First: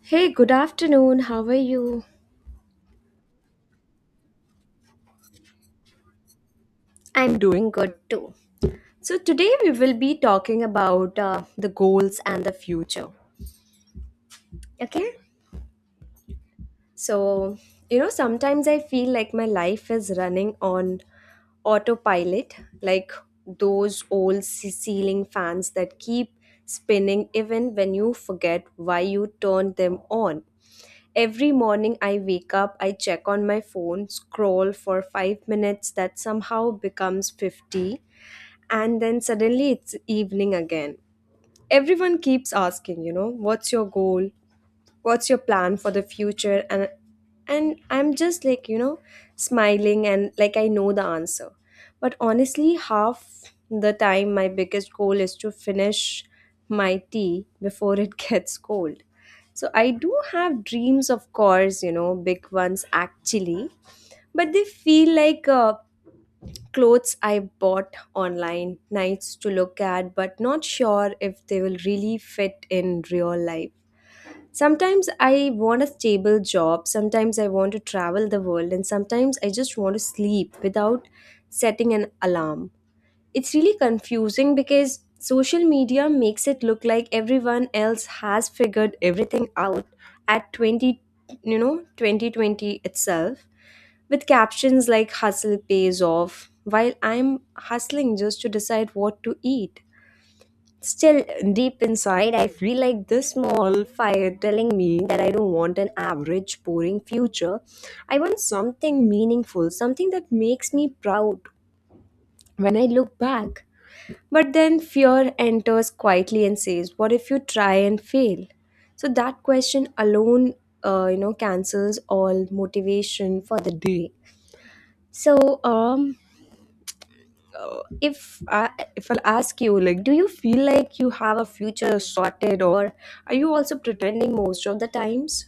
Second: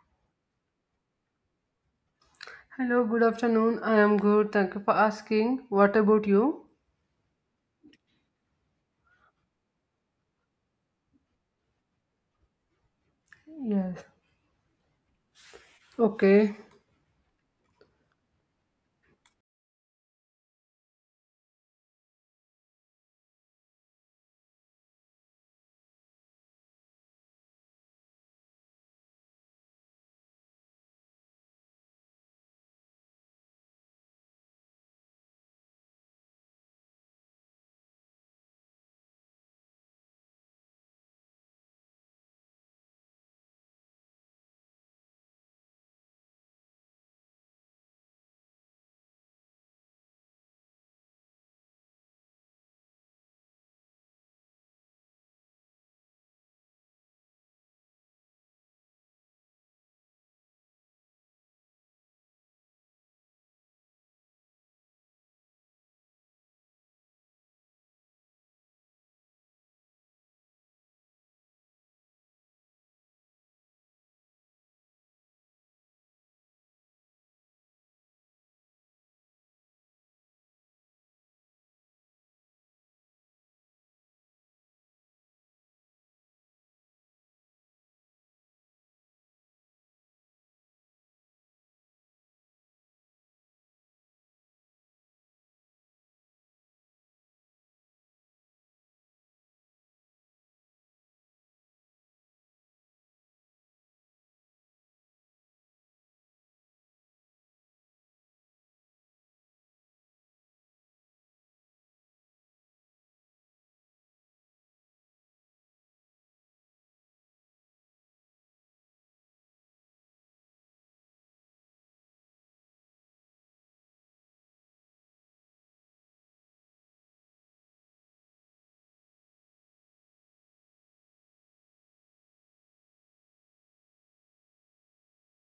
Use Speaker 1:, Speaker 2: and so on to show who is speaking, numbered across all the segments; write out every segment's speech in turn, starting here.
Speaker 1: Hey, good afternoon. How are you?
Speaker 2: Hello, good afternoon. I am good. Thank you for asking. What about you?
Speaker 1: I'm doing good too. So, today we will be talking about the goals and the future.
Speaker 2: Yes.
Speaker 1: Okay?
Speaker 2: Okay.
Speaker 1: So, sometimes I feel like my life is running on autopilot, like those old ceiling fans that keep spinning even when you forget why you turned them on. Every morning I wake up, I check on my phone, scroll for 5 minutes, that somehow becomes 50, and then suddenly it's evening again. Everyone keeps asking, what's your goal? What's your plan for the future? And I'm just like, smiling and like I know the answer. But honestly, half the time my biggest goal is to finish my tea before it gets cold. So I do have dreams, of course, you know, big ones actually, but they feel like clothes I bought online, nice to look at, but not sure if they will really fit in real life. Sometimes I want a stable job, sometimes I want to travel the world, and sometimes I just want to sleep without setting an alarm. It's really confusing because social media makes it look like everyone else has figured everything out at 20, you know, 2020 itself, with captions like hustle pays off while I'm hustling just to decide what to eat. Still, deep inside I feel like this small fire telling me that I don't want an average boring future. I want something meaningful, something that makes me proud when I look back. But then fear enters quietly and says, what if you try and fail? So that question alone, cancels all motivation for the day. So, um, uh, if I, if I'll ask you, like, do you feel like you have a future sorted, or are you also pretending most of the times?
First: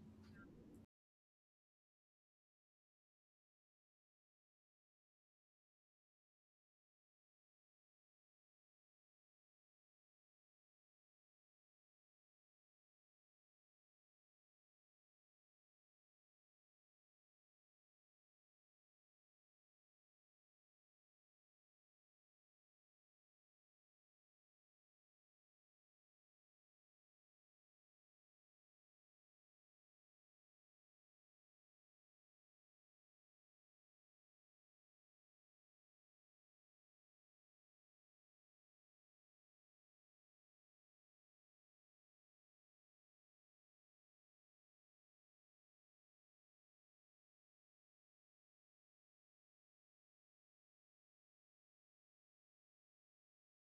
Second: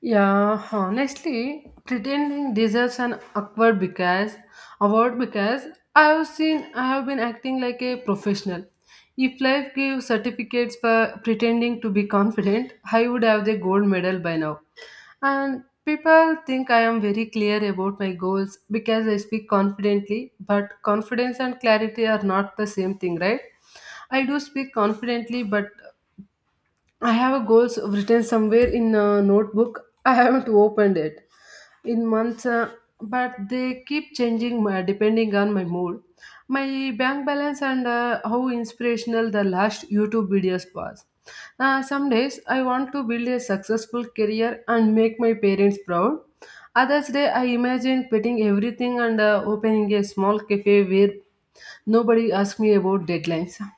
Speaker 2: Yeah, honestly, pretending deserves an awkward because award because I have been acting like a professional. If life gave certificates for pretending to be confident, I would have the gold medal by now. And people think I am very clear about my goals because I speak confidently, but confidence and clarity are not the same thing, right? I do speak confidently, but I have a goals written somewhere in a notebook. I haven't opened it in months, but they keep changing my, depending on my mood, my bank balance, and how inspirational the last YouTube videos was. Some days I want to build a successful career and make my parents proud. Others day I imagine quitting everything and opening a small cafe where nobody asks me about deadlines.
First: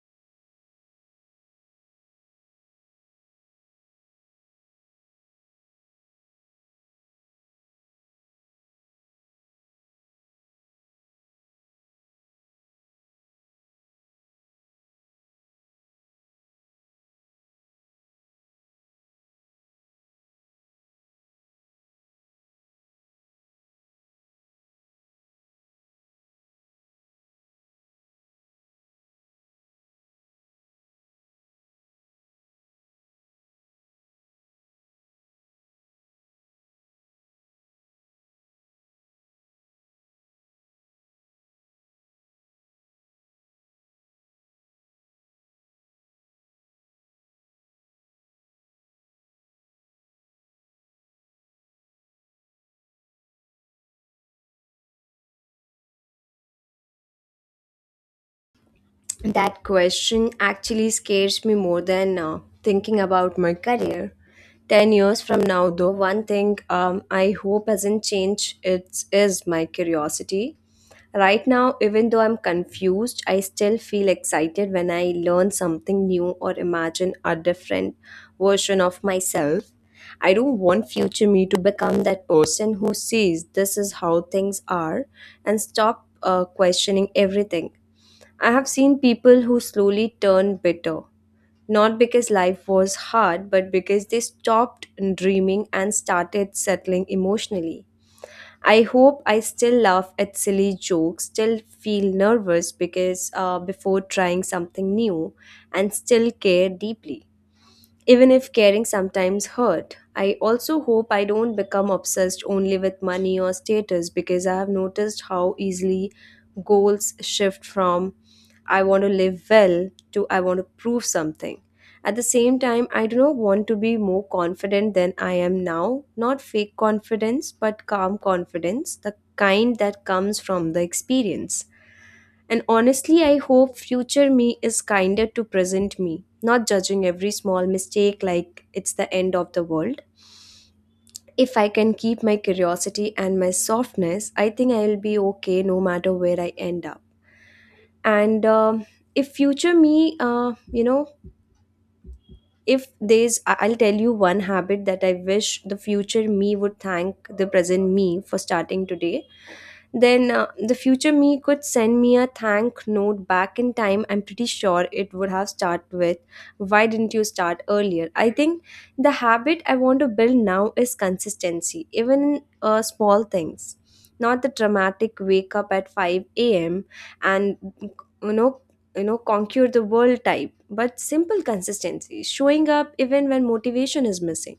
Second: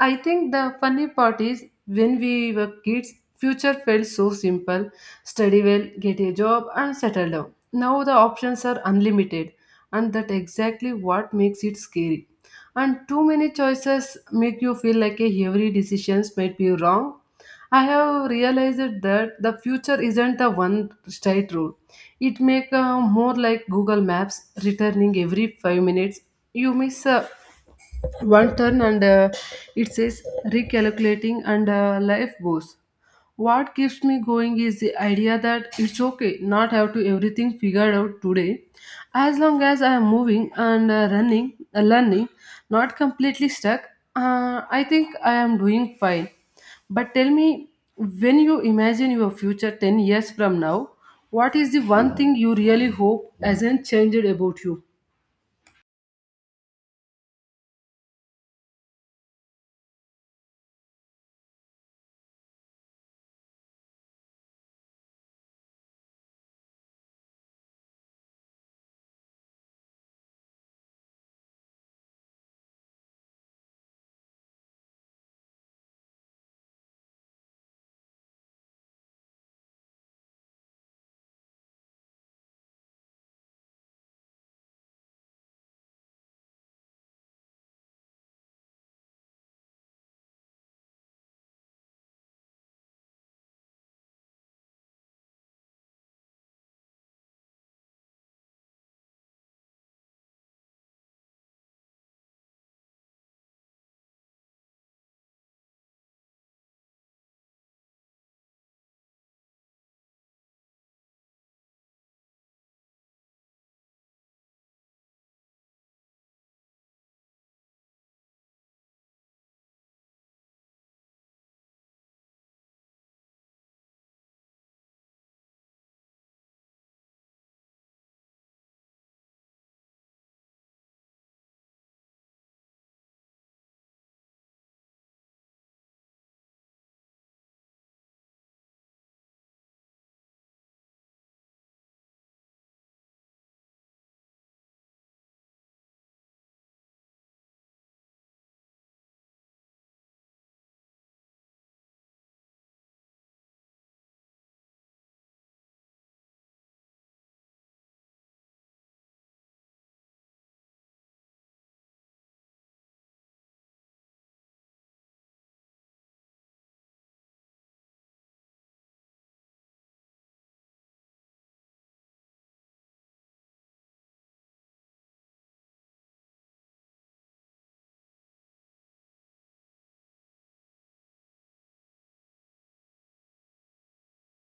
Speaker 2: I think the funny part is when we were kids, future felt so simple, study well, get a job, and settle down. Now the options are unlimited, and that exactly what makes it scary. And too many choices make you feel like a every decision might be wrong. I have realized that the future isn't a one straight road. It make more like Google Maps returning every five minutes. You miss a one turn and it says recalculating, and life goes. What keeps me going is the idea that it's okay not have to everything figured out today, as long as I am moving and running, learning, not completely stuck. I think I am doing fine. But tell me, when you imagine your future 10 years from now, what is the one thing you really hope hasn't changed about you?
Speaker 1: That question actually scares me more than thinking about my career. 10 years from now, though, one thing I hope hasn't changed it is my curiosity. Right now, even though I'm confused, I still feel excited when I learn something new or imagine a different version of myself. I don't want future me to become that person who sees this is how things are and stop questioning everything. I have seen people who slowly turned bitter, not because life was hard, but because they stopped dreaming and started settling emotionally. I hope I still laugh at silly jokes, still feel nervous because before trying something new, and still care deeply. Even if caring sometimes hurt, I also hope I don't become obsessed only with money or status because I have noticed how easily goals shift from I want to live well to I want to prove something. At the same time, I do not want to be more confident than I am now. Not fake confidence, but calm confidence, the kind that comes from the experience. And honestly, I hope future me is kinder to present me, not judging every small mistake like it's the end of the world. If I can keep my curiosity and my softness, I think I'll be okay no matter where I end up. And if future me, you know, if I'll tell you one habit that I wish the future me would thank the present me for starting today. Then the future me could send me a thank note back in time. I'm pretty sure it would have started with, why didn't you start earlier? I think the habit I want to build now is consistency, even in small things. Not the dramatic wake up at 5 a.m. and, you know you know, conquer the world type, but simple consistency, showing up even when motivation is missing.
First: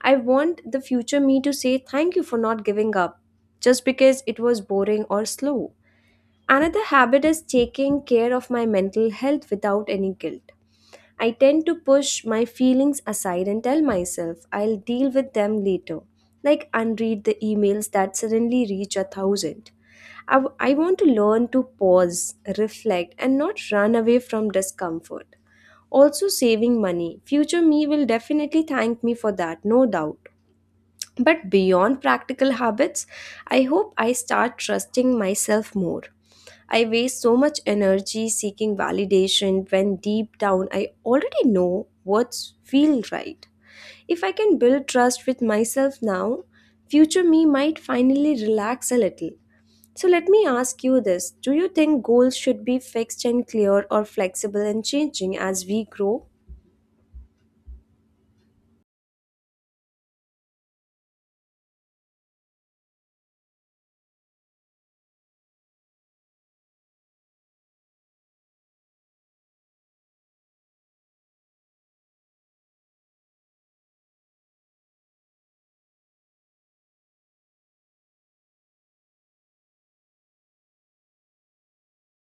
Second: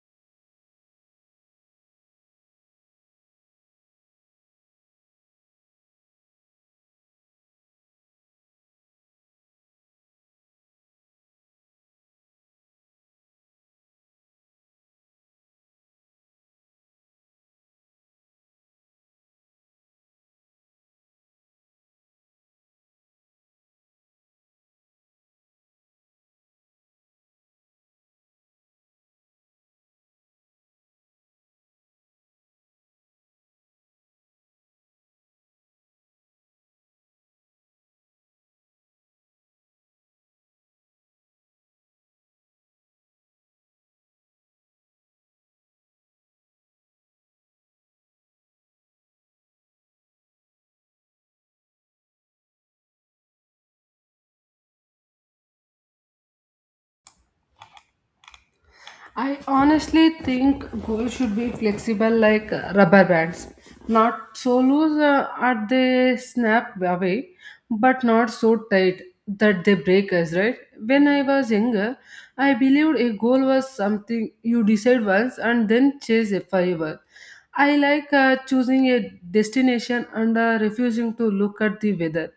Speaker 1: I want the future me to say thank you for not giving up just because it was boring or slow. Another habit is taking care of my mental health without any guilt. I tend to push my feelings aside and tell myself I'll deal with them later, like unread the emails that suddenly reach a thousand. I want to learn to pause, reflect, and not run away from discomfort. Also, saving money. Future me will definitely thank me for that, no doubt. But beyond practical habits, I hope I start trusting myself more. I waste so much energy seeking validation when deep down I already know what's feel right. If I can build trust with myself now, future me might finally relax a little. So let me ask you this. Do you think goals should be fixed and clear, or flexible and changing as we grow?
Speaker 2: I honestly think goals should be flexible like rubber bands. Not so loose are they snap away, but not so tight that they break us, right? When I was younger, I believed a goal was something you decide once and then chase it forever. I like choosing a destination and refusing to look at the weather.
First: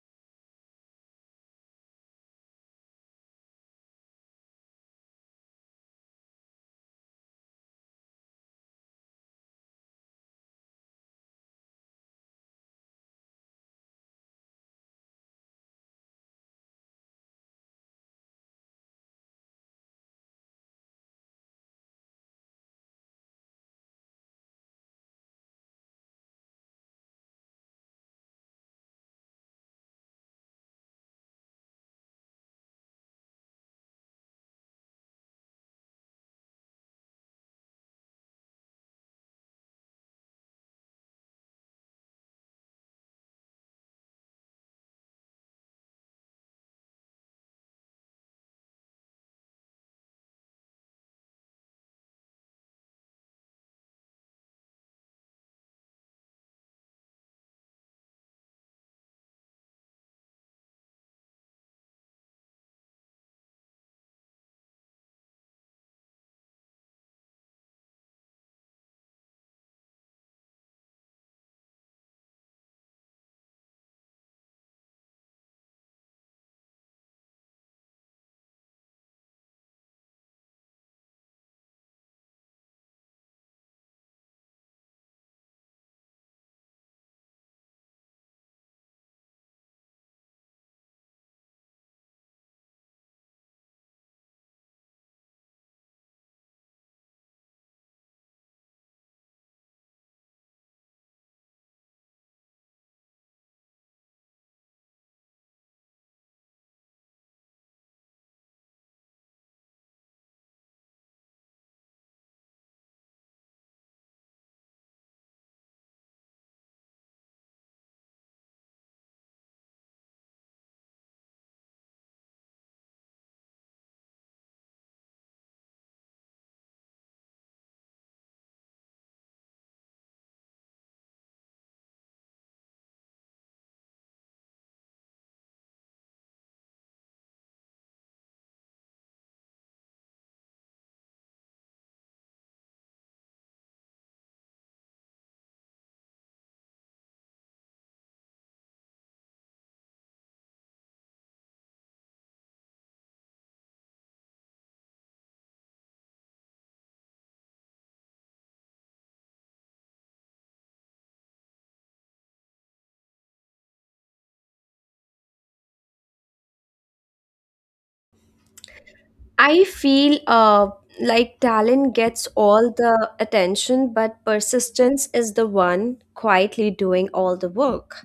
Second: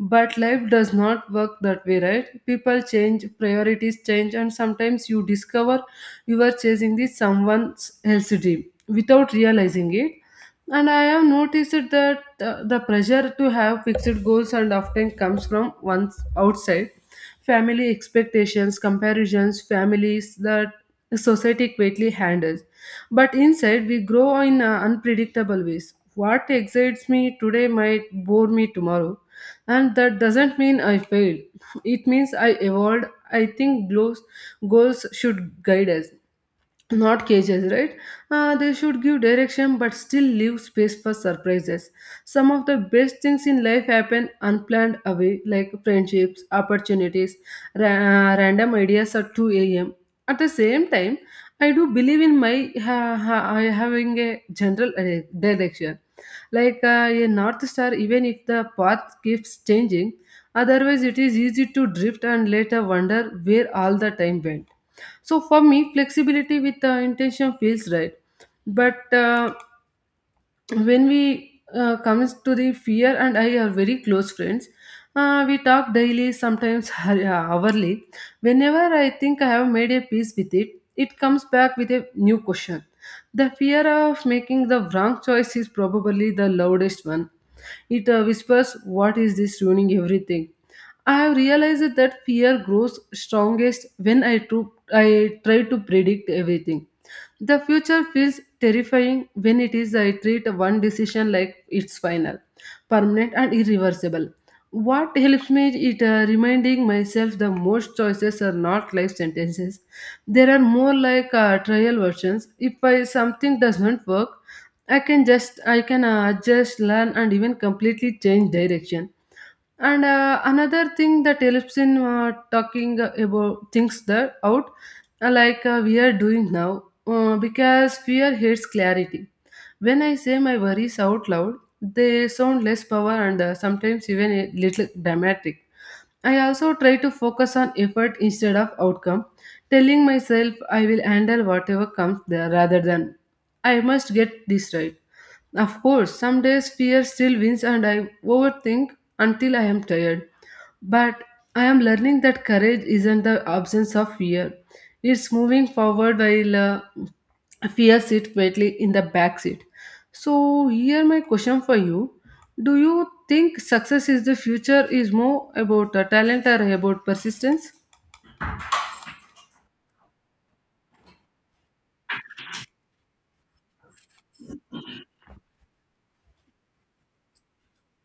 Speaker 2: But life does not work that way, right? People change, priorities change, and sometimes you discover you are chasing the someone else's dream without realizing it. And I have noticed that the pressure to have fixed goals and often comes from one's outside family expectations, comparisons, families that society quickly handles. But inside, we grow in unpredictable ways. What excites me today might bore me tomorrow, and that doesn't mean I failed. It means I evolved. I think goals should guide us, not cages, right? They should give direction but still leave space for surprises. Some of the best things in life happen unplanned away, like friendships, opportunities, ra- random ideas at 2 a.m. At the same time, I do believe in my I having a general direction, like a north star, even if the path keeps changing. Otherwise, it is easy to drift and later wonder where all the time went. So for me, flexibility with intention feels right. But when we comes to the fear and I are very close friends. We talk daily, sometimes hourly. Whenever I think I have made a peace with it, it comes back with a new question. The fear of making the wrong choice is probably the loudest one. It whispers, what is this ruining everything. I have realized that fear grows strongest when I try to predict everything. The future feels terrifying when it is I treat one decision like it's final, permanent and irreversible. What helps me is it reminding myself the most choices are not life sentences. There are more like trial versions. If I, something doesn't work, I can adjust, learn, and even completely change direction. And another thing that helps in talking about things that out, like we are doing now, because fear hates clarity. When I say my worries out loud, they sound less power and sometimes even a little dramatic. I also try to focus on effort instead of outcome, telling myself I will handle whatever comes there rather than I must get this right. Of course, some days fear still wins and I overthink until I am tired. But I am learning that courage isn't the absence of fear. It's moving forward while fear sits quietly in the back seat. So here my question for you. Do you think success is the future is more about talent or about persistence?
Speaker 1: I feel like talent gets all the attention, but persistence is the one quietly doing all the work.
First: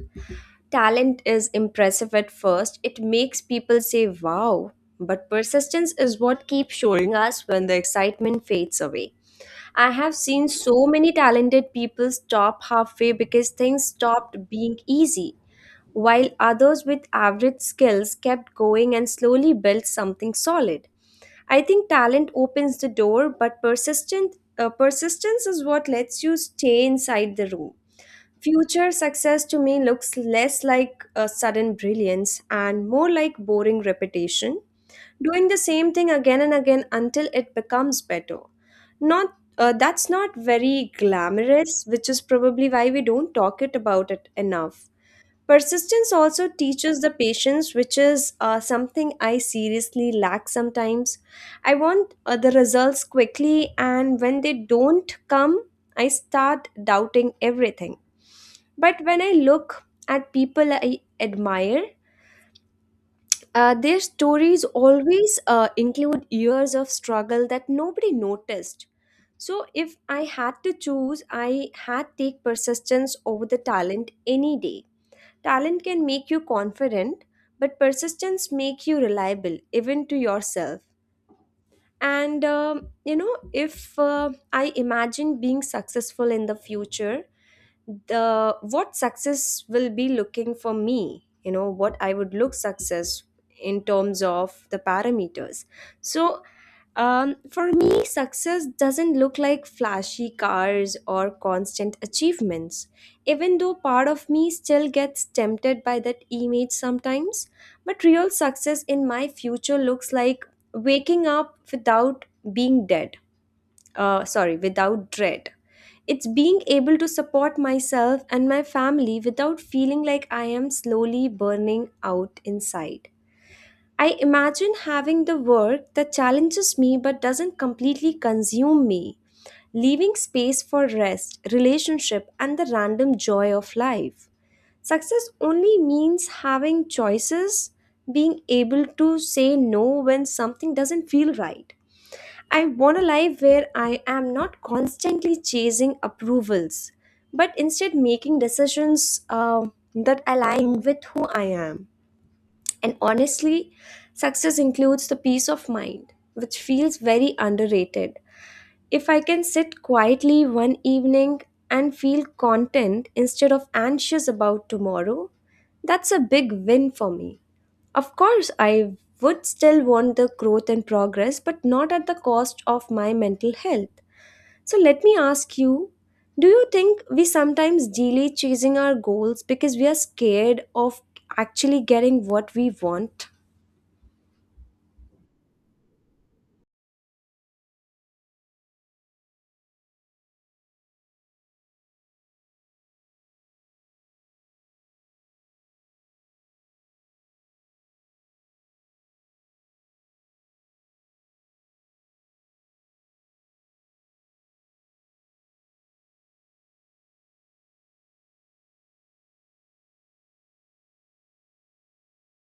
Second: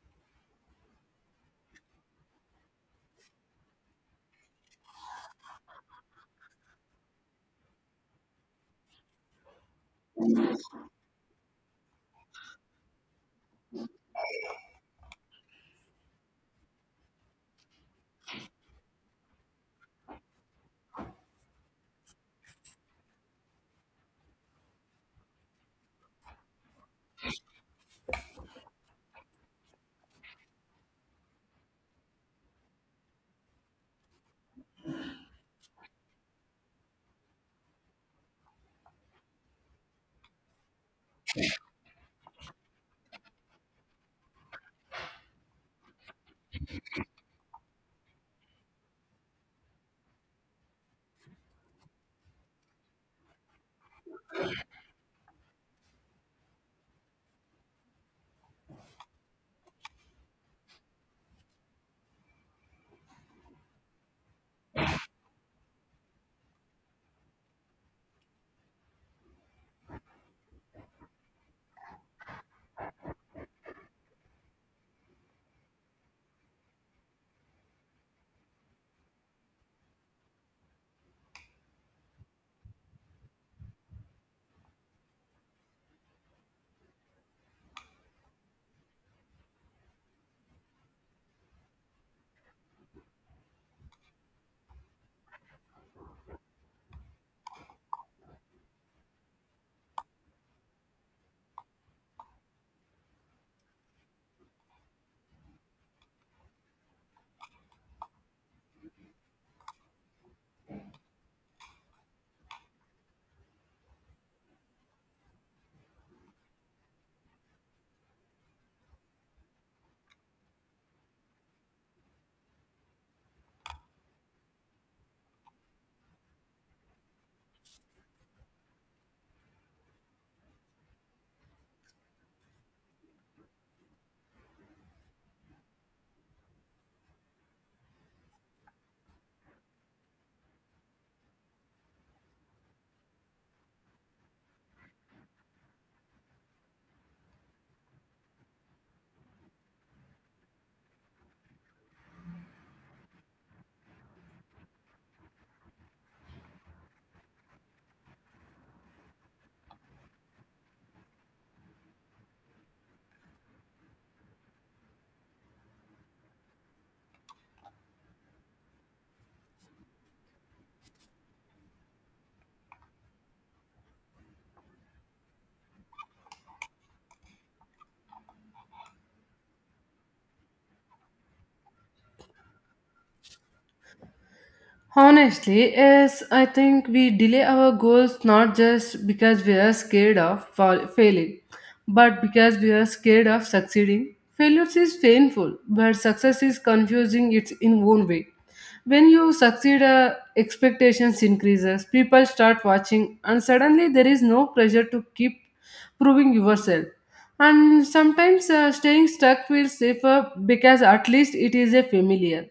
Speaker 1: Talent is impressive at first, it makes people say wow, but persistence is what keeps showing us when the excitement fades away. I have seen so many talented people stop halfway because things stopped being easy, while others with average skills kept going and slowly built something solid. I think talent opens the door, but persistent persistence is what lets you stay inside the room. Future success to me looks less like a sudden brilliance and more like boring repetition, doing the same thing again and again until it becomes better. Not that's not very glamorous, which is probably why we don't talk it about it enough. Persistence also teaches the patience, which is something I seriously lack sometimes. I want the results quickly, and when they don't come, I start doubting everything. But when I look at people I admire, their stories always include years of struggle that nobody noticed. So if I had to choose, I had take persistence over the talent any day. Talent can make you confident, but persistence make you reliable, even to yourself. If I imagine being successful in the future, the what success will be looking for me, you know, what I would look success in terms of the parameters. so for me success doesn't look like flashy cars or constant achievements, even though part of me still gets tempted by that image sometimes. But real success in my future looks like waking up without being dead, sorry, without dread. It's being able to support myself and my family without feeling like I am slowly burning out inside. I imagine having the work that challenges me but doesn't completely consume me, leaving space for rest, relationship, and the random joy of life. Success only means having choices, being able to say no when something doesn't feel right. I want a life where I am not constantly chasing approvals, but instead making decisions that align with who I am. And honestly, success includes the peace of mind, which feels very underrated. If I can sit quietly one evening and feel content instead of anxious about tomorrow, that's a big win for me. Of course, I would still want the growth and progress, but not at the cost of my mental health. So let me ask you, do you think we sometimes delay chasing our goals because we are scared of actually getting what we want?
Speaker 2: Honestly, yes, I think we delay our goals not just because we are scared of failing, but because we are scared of succeeding. Failure is painful, but success is confusing its in own way. When you succeed, expectations increases, people start watching, and suddenly there is no pressure to keep proving yourself. And sometimes staying stuck feels safer because at least it is a familiar.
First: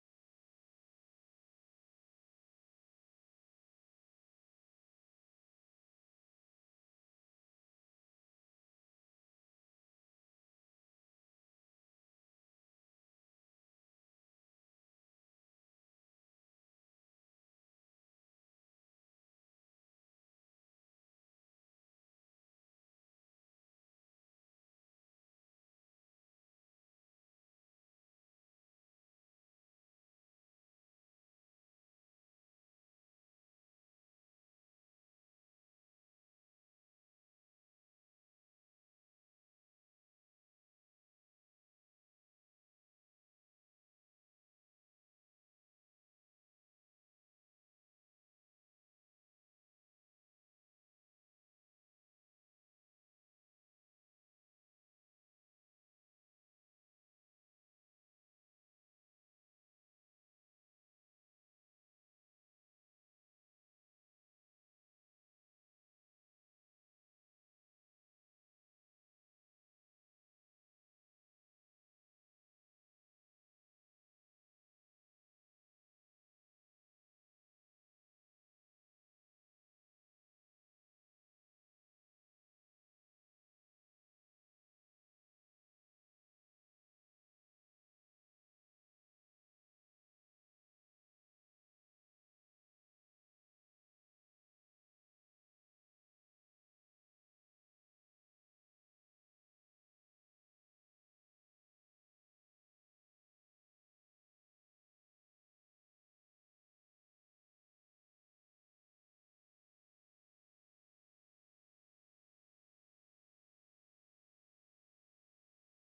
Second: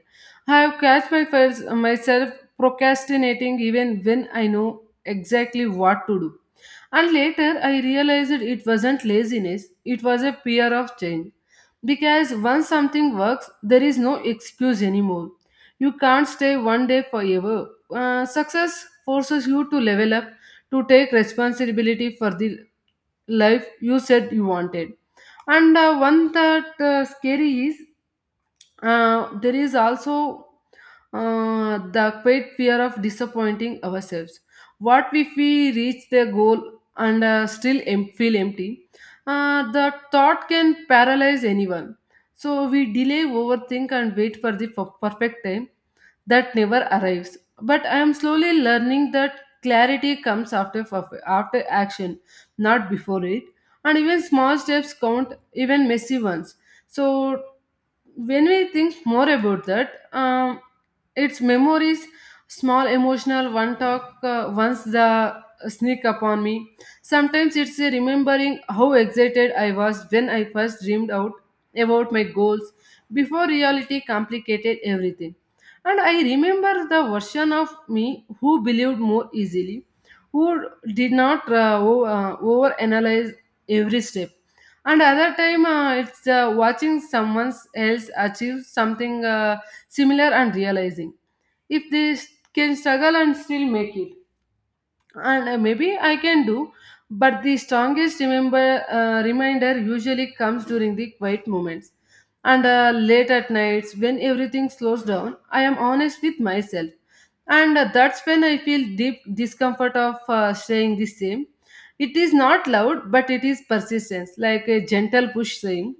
Speaker 2: I have catch my first, myself procrastinating even when I know exactly what to do. And later I realized it wasn't laziness, it was a fear of change. Because once something works, there is no excuse anymore. You can't stay one day forever. Success forces you to level up, to take responsibility for the life you said you wanted. And one that scary is there is also the great fear of disappointing ourselves. What if we reach the goal and still feel empty? The thought can paralyze anyone. So we delay, overthink, and wait for the perfect time that never arrives. But I am slowly learning that clarity comes after after action, not before it. And even small steps count, even messy ones. So when we think more about that, its memories, small emotional one talk once the sneak upon me. Sometimes it's a remembering how excited I was when I first dreamed out about my goals, before reality complicated everything. And I remember the version of me who believed more easily, who did not over analyze every step. And other time, it's watching someone else achieve something similar, and realizing if can struggle and still make it, and maybe I can do. But the strongest remember reminder usually comes during the quiet moments, and late at nights when everything slows down, I am honest with myself. And that's when I feel deep discomfort of saying the same. It is not loud but it is persistence, like a gentle push saying,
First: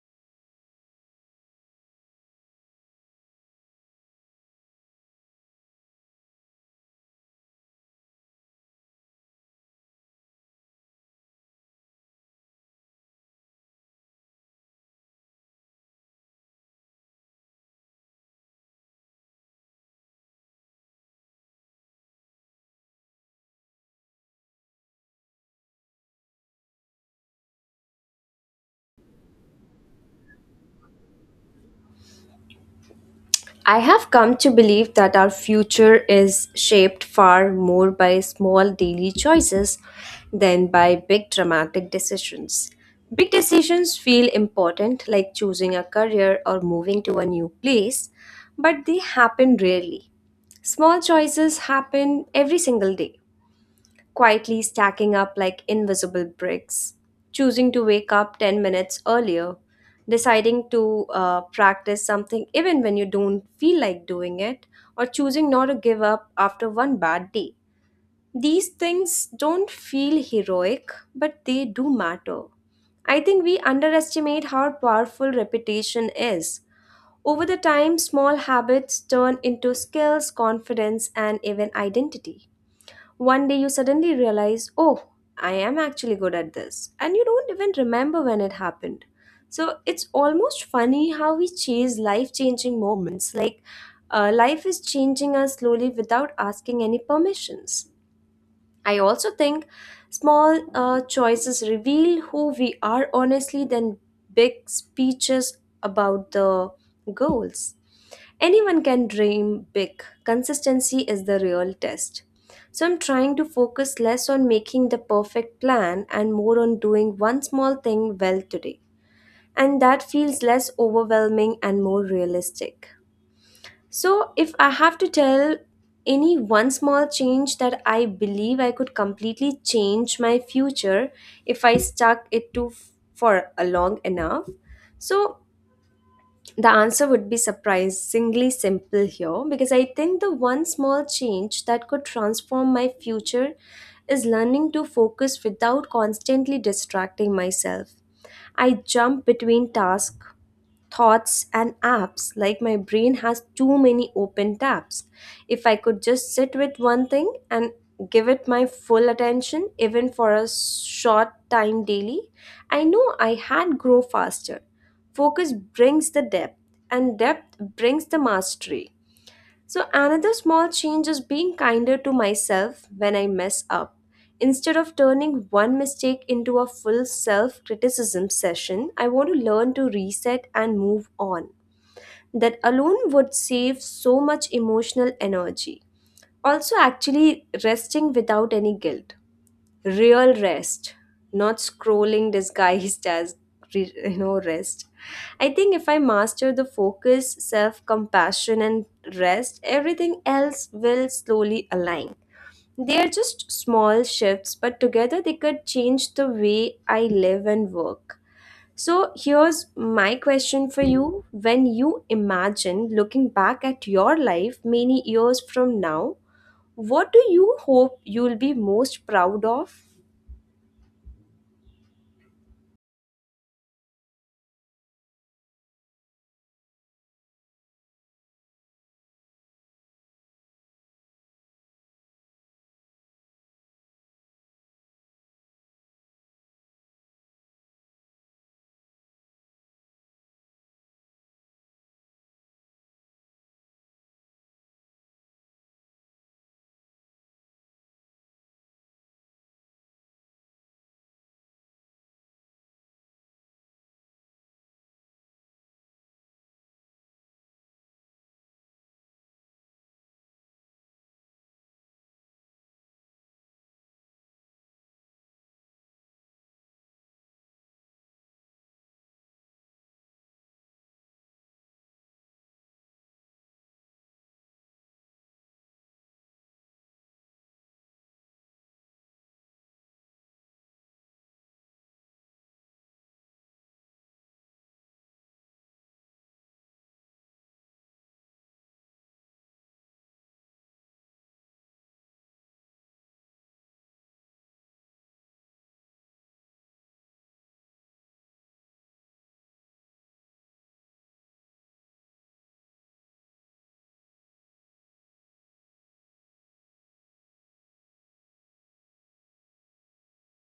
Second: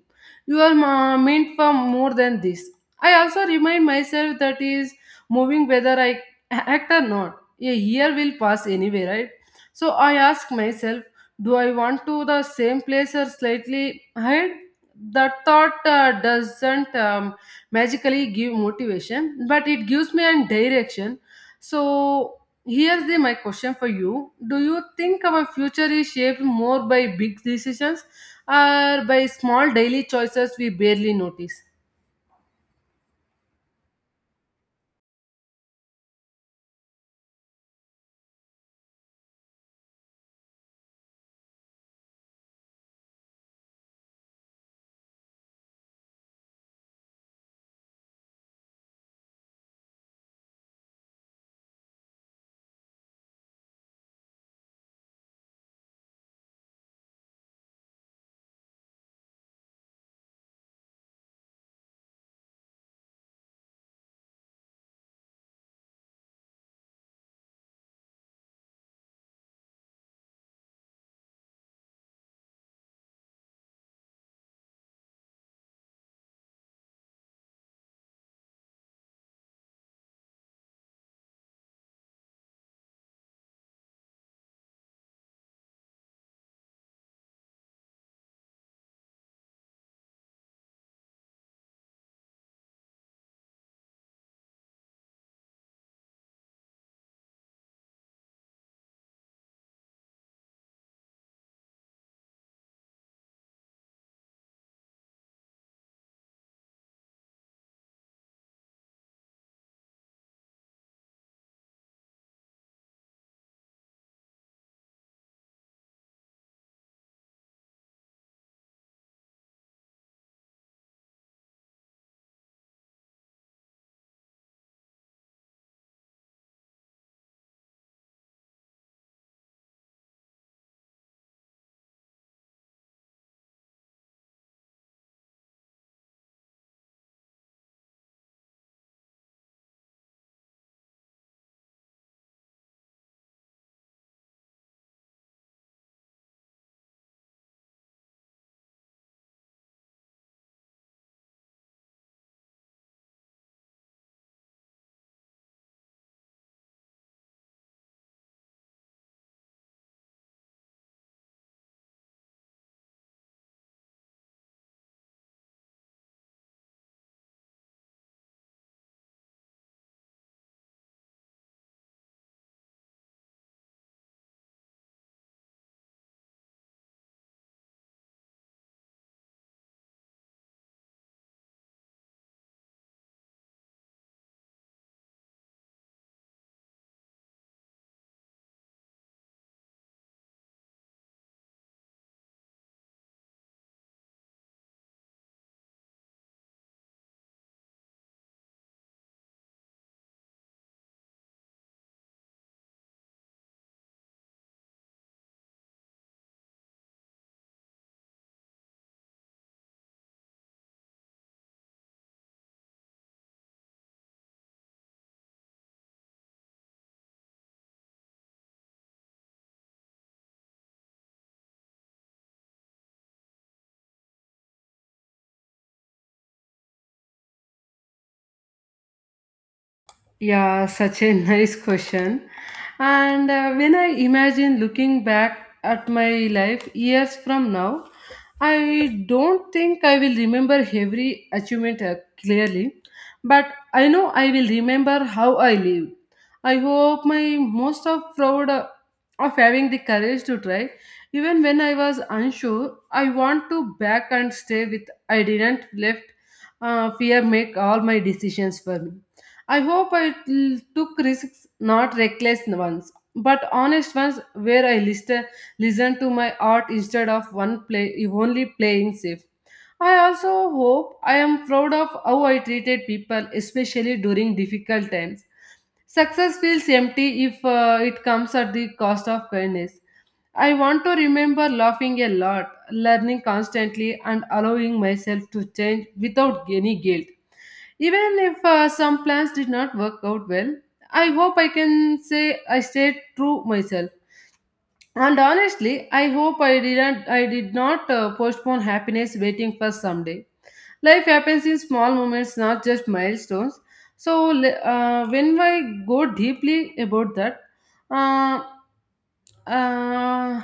Speaker 2: you are meant for more than this. I also remind myself that is moving whether I act or not. A year will pass anyway, right? So I ask myself, do I want to the same place or slightly ahead? That thought doesn't magically give motivation, but it gives me a direction. So here's the my question for you. Do you think our future is shaped more by big decisions or by small daily choices we barely notice?
Speaker 1: I have come to believe that our future is shaped far more by small daily choices than by big dramatic decisions. Big decisions feel important, like choosing a career or moving to a new place, but they happen rarely. Small choices happen every single day, quietly stacking up like invisible bricks, choosing to wake up 10 minutes earlier, deciding to practice something even when you don't feel like doing it, or choosing not to give up after one bad day. These things don't feel heroic, but they do matter. I think we underestimate how powerful repetition is. Over the time, small habits turn into skills, confidence, and even identity. One day you suddenly realize, oh, I am actually good at this, and you don't even remember when it happened. So it's almost funny how we chase life changing moments. Like life is changing us slowly without asking any permissions. I also think small choices reveal who we are honestly than big speeches about the goals. Anyone can dream big. Consistency is the real test. So I'm trying to focus less on making the perfect plan and more on doing one small thing well today. And that feels less overwhelming and more realistic. So if I have to tell any one small change that I believe I could completely change my future if I stuck it to for a long enough. So the answer would be surprisingly simple here because I think the one small change that could transform my future is learning to focus without constantly distracting myself. I jump between tasks, thoughts and apps like my brain has too many open tabs. If I could just sit with one thing and give it my full attention even for a short time daily, I know I had grow faster. Focus brings the depth, and depth brings the mastery. So, another small change is being kinder to myself when I mess up. Instead of turning one mistake into a full self criticism session, I want to learn to reset and move on. That alone would save so much emotional energy. Also, actually resting without any guilt, real rest, not scrolling disguised as rest. I think if I master the focus, self compassion and rest, everything else will slowly align. They are just small shifts, but together they could change the way I live and work. So here's my question for you: when you imagine looking back at your life many years from now, what do you hope you'll be most proud of?
Speaker 2: Yeah, such a nice question. And when I imagine looking back at my life years from now, I don't think I will remember every achievement clearly, but I know I will remember how I lived. I hope my most of proud of having the courage to try. Even when I was unsure, I want to back and stay with I didn't let fear make all my decisions for me. I hope took risks, not reckless ones, but honest ones where listen to my art instead of one play only playing safe. I also hope I am proud of how I treated people, especially during difficult times. Success feels empty if it comes at the cost of kindness. I want to remember laughing a lot, learning constantly, and allowing myself to change without any guilt. Even if some plans did not work out well, I hope I can say I stayed true myself. And honestly, I did not postpone happiness waiting for someday. Life happens in small moments, not just milestones. So when I go deeply about that, uh, uh,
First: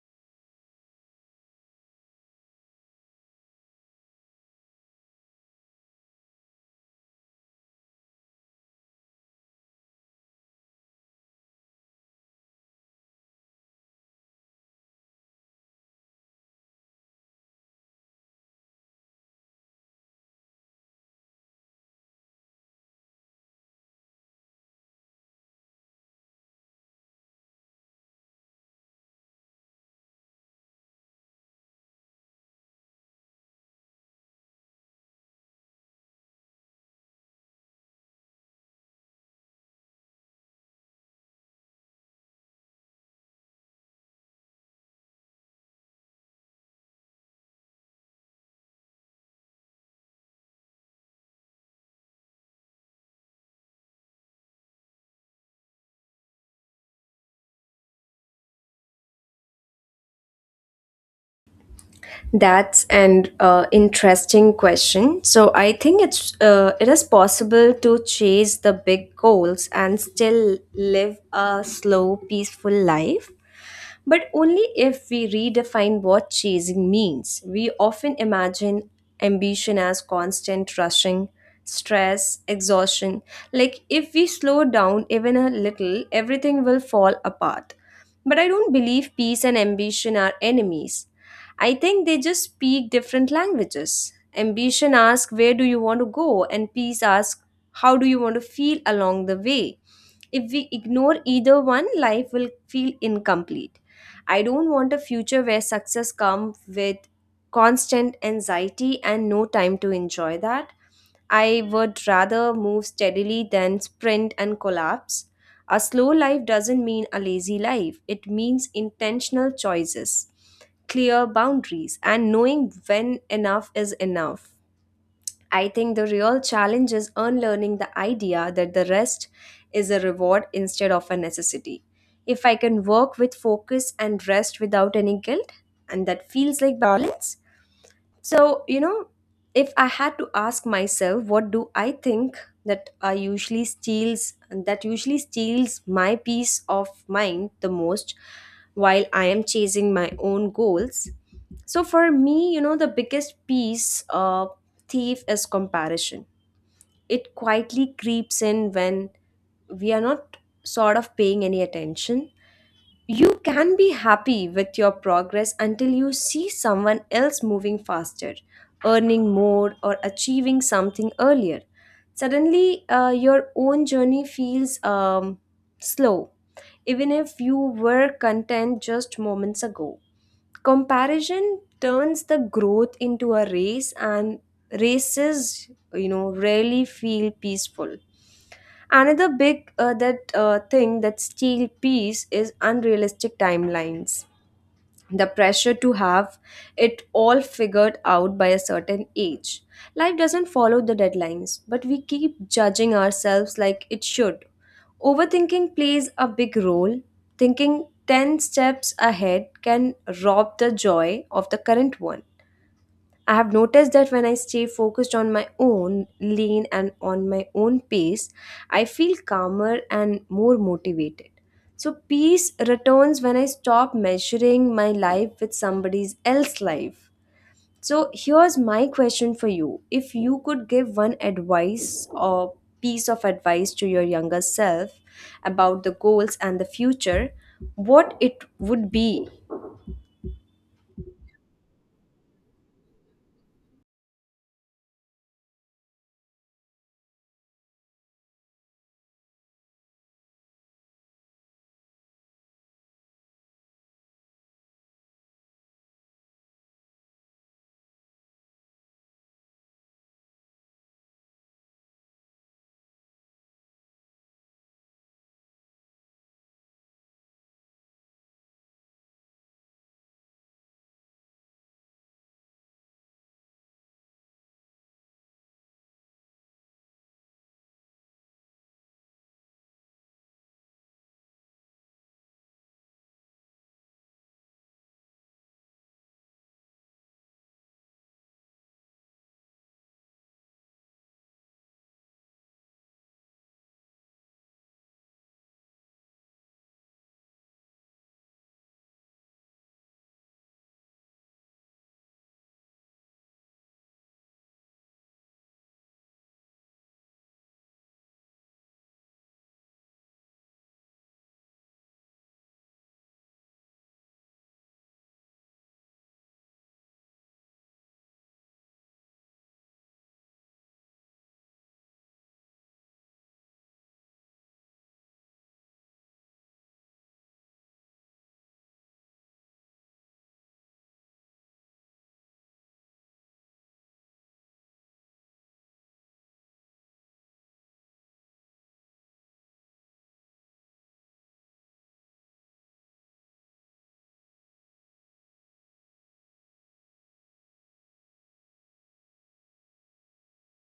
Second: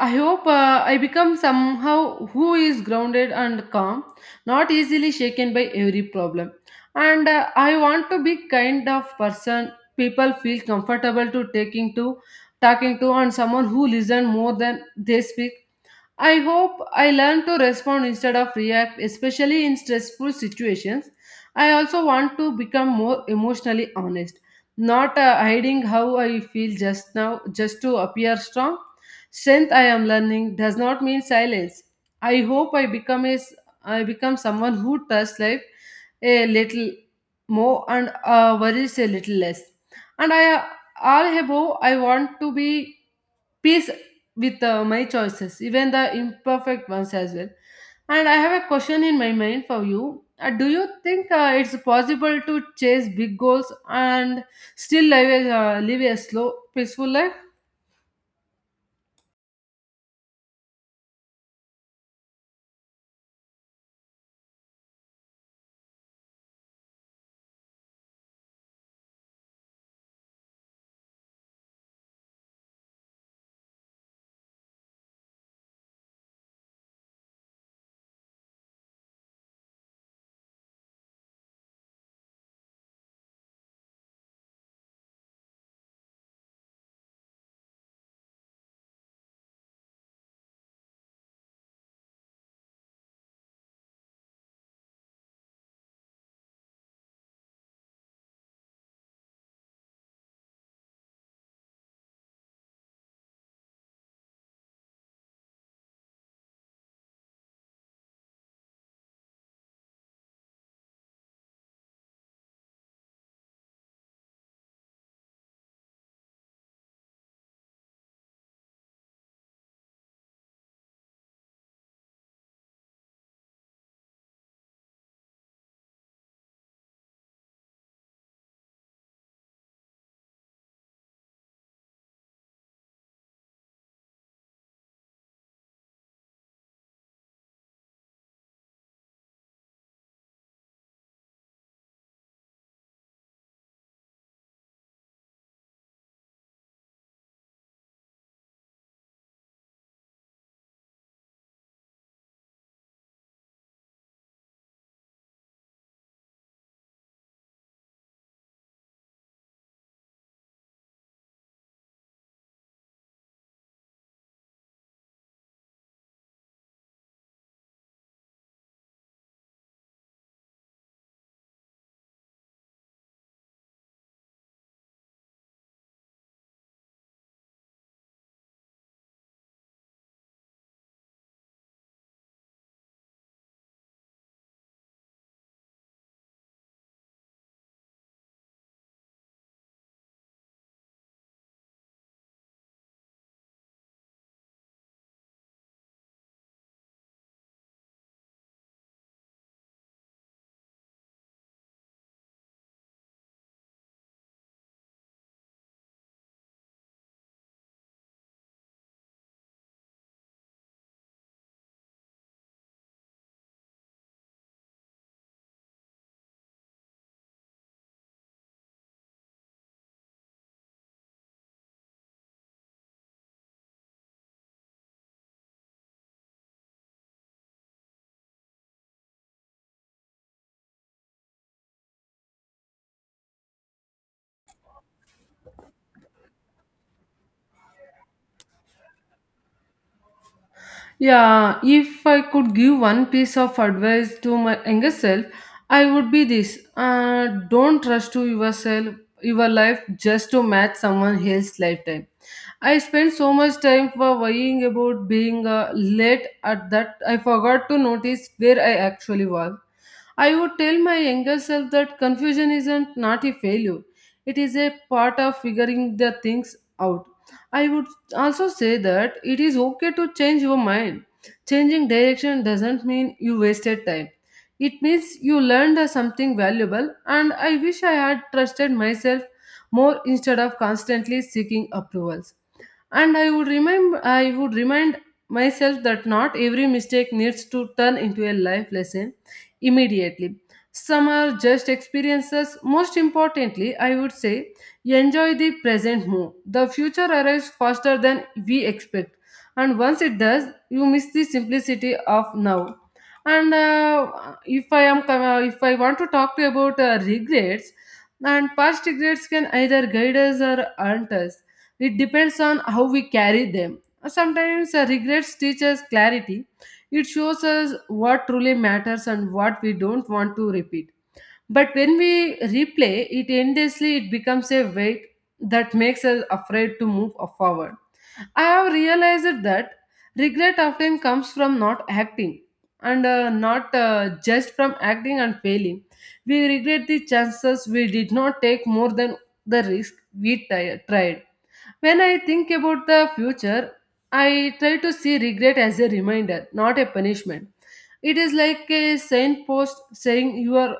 Speaker 2: I hope I become somehow who is grounded and calm, not easily shaken by every problem. And I want to be kind of person people feel comfortable to taking to talking to, and someone who listen more than they speak. I hope I learn to respond instead of react, especially in stressful situations. I also want to become more emotionally honest, not hiding how I feel just to appear strong. Strength, I am learning, does not mean silence. I hope I become someone who trusts life a little more, and worries a little less. And I all above, I want to be peace with my choices, even the imperfect ones as well. And I have a question in my mind for you. Do you think it's possible to chase big goals and live a slow, peaceful life?
Speaker 1: That's an interesting question. So I think it is possible to chase the big goals and still live a slow, peaceful life. But only if we redefine what chasing means. We often imagine ambition as constant rushing, stress, exhaustion. Like if we slow down even a little, everything will fall apart. But I don't believe peace and ambition are enemies. I think they just speak different languages. Ambition asks, where do you want to go? And peace asks, how do you want to feel along the way? If we ignore either one, life will feel incomplete. I don't want a future where success comes with constant anxiety and no time to enjoy that. I would rather move steadily than sprint and collapse. A slow life doesn't mean a lazy life, it means intentional choices, clear boundaries and knowing when enough is enough. I think the real challenge is unlearning the idea that the rest is a reward instead of a necessity. If I can work with focus and rest without any guilt, and that feels like balance. So, you know, if I had to ask myself, what do I think that usually steals my peace of mind the most while I am chasing my own goals? So for me, you know, the biggest piece of thief is comparison. It quietly creeps in when we are not sort of paying any attention. You can be happy with your progress until you see someone else moving faster, earning more, or achieving something earlier. Suddenly, your own journey feels slow, even if you were content just moments ago. Comparison turns the growth into a race, and races, you know, rarely feel peaceful. Another big that thing that steal peace is unrealistic timelines, the pressure to have it all figured out by a certain age. Life doesn't follow the deadlines, but we keep judging ourselves like it should. Overthinking plays a big role. Thinking 10 steps ahead can rob the joy of the current one. I have noticed that when I stay focused on my own lane and on my own pace, I feel calmer and more motivated. So, peace returns when I stop measuring my life with somebody else's life. So, here's my question for you. If you could give one advice or piece of advice to your younger self about the goals and the future, what it would be?
Speaker 2: Yeah, if I could give one piece of advice to my younger self, I would be this. Don't rush to yourself, your life just to match someone else's lifetime. I spent so much time for worrying about being late at that I forgot to notice where I actually was. I would tell my younger self that confusion isn't not a failure. It is a part of figuring the things out. I would also say that it is okay to change your mind. Changing direction doesn't mean you wasted time. It means you learned something valuable, and I wish I had trusted myself more instead of constantly seeking approvals. And I would remind myself that not every mistake needs to turn into a life lesson immediately. Some are just experiences. Most importantly, I would say enjoy the present more. The future arrives faster than we expect, and once it does, you miss the simplicity of now. And if I am if I want to talk to you about regrets and past, regrets can either guide us or haunt us. It depends on how we carry them. Sometimes regrets teach us clarity. It shows us what truly matters and what we don't want to repeat. But when we replay it endlessly, it becomes a weight that makes us afraid to move forward. I have realized that regret often comes from not acting, and not just from acting and failing. We regret the chances we did not take more than the risk we tried. When I think about the future, I try to see regret as a reminder, not a punishment. It is like a signpost saying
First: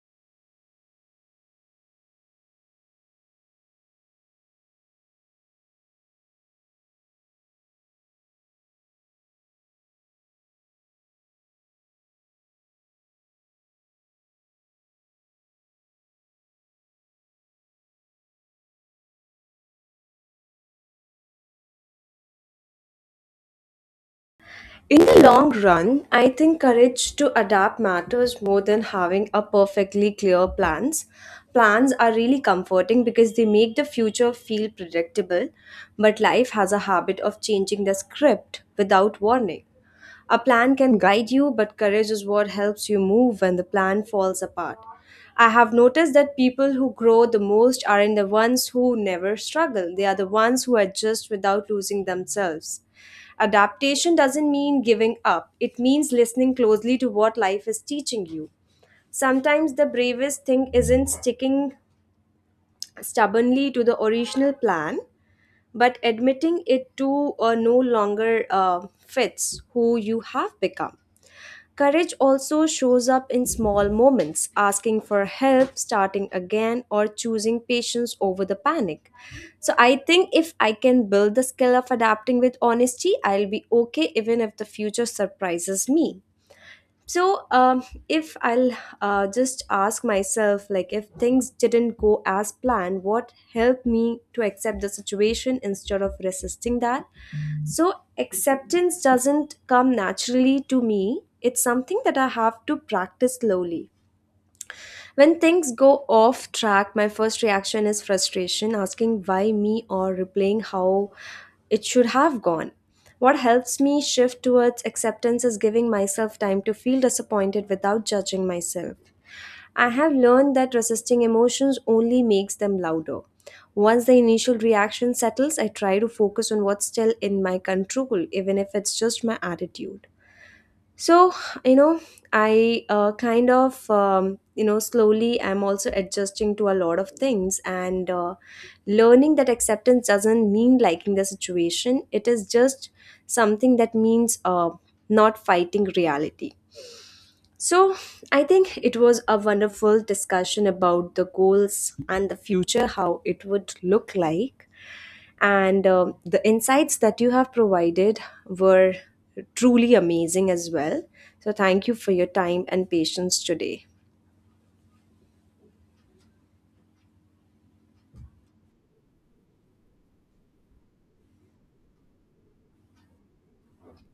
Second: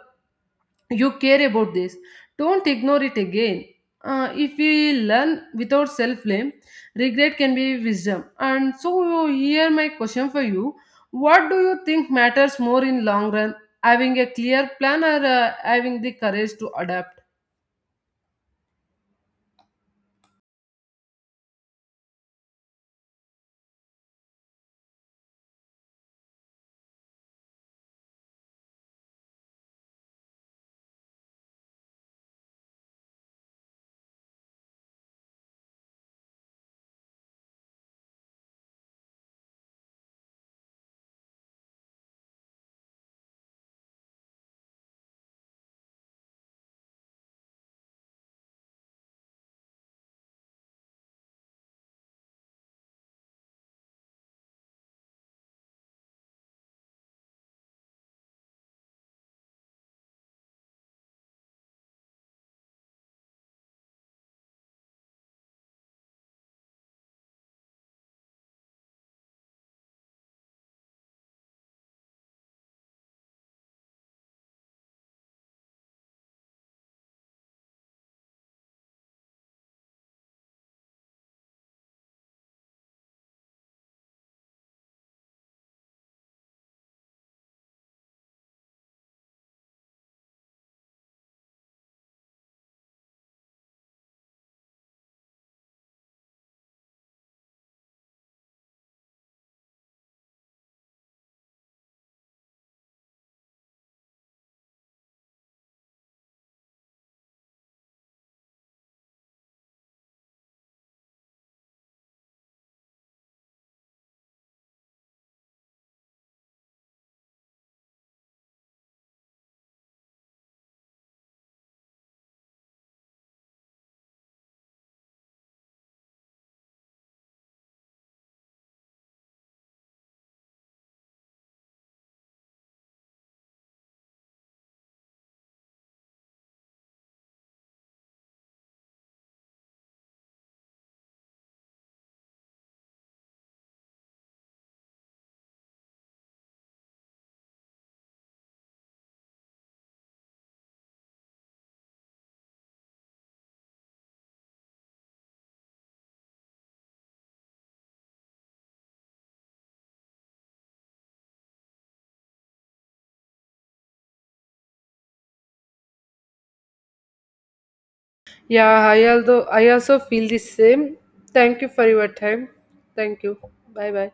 Speaker 2: you care about this. Don't ignore it again. If we learn without self blame, regret can be wisdom. And so here my question for you: what do you think matters more in long run? Having a clear plan, or having the courage to adapt?
Speaker 1: In the long run, I think courage to adapt matters more than having a perfectly clear plans. Plans are really comforting because they make the future feel predictable, but life has a habit of changing the script without warning. A plan can guide you, but courage is what helps you move when the plan falls apart. I have noticed that people who grow the most aren't the ones who never struggle, they are the ones who adjust without losing themselves. Adaptation doesn't mean giving up, it means listening closely to what life is teaching you. Sometimes the bravest thing isn't sticking stubbornly to the original plan, but admitting it to or no longer fits who you have become. Courage also shows up in small moments, asking for help, starting again, or choosing patience over the panic. So, I think if I can build the skill of adapting with honesty, I'll be okay even if the future surprises me. So, if I'll just ask myself, like, if things didn't go as planned, what helped me to accept the situation instead of resisting that? So, acceptance doesn't come naturally to me. It's something that I have to practice slowly. When things go off track, my first reaction is frustration, asking why me or replaying how it should have gone. What helps me shift towards acceptance is giving myself time to feel disappointed without judging myself. I have learned that resisting emotions only makes them louder. Once the initial reaction settles, I try to focus on what's still in my control, even if it's just my attitude. So, you know, I kind of, you know, slowly I'm also adjusting to a lot of things and learning that acceptance doesn't mean liking the situation. It is just something that means not fighting reality. So, I think it was a wonderful discussion about the goals and the future, how it would look like. And the insights that you have provided were truly amazing as well. So, thank you for your time and patience today.
Speaker 2: Yeah, I although I also feel the same. Thank you for your time. Thank you. Bye bye.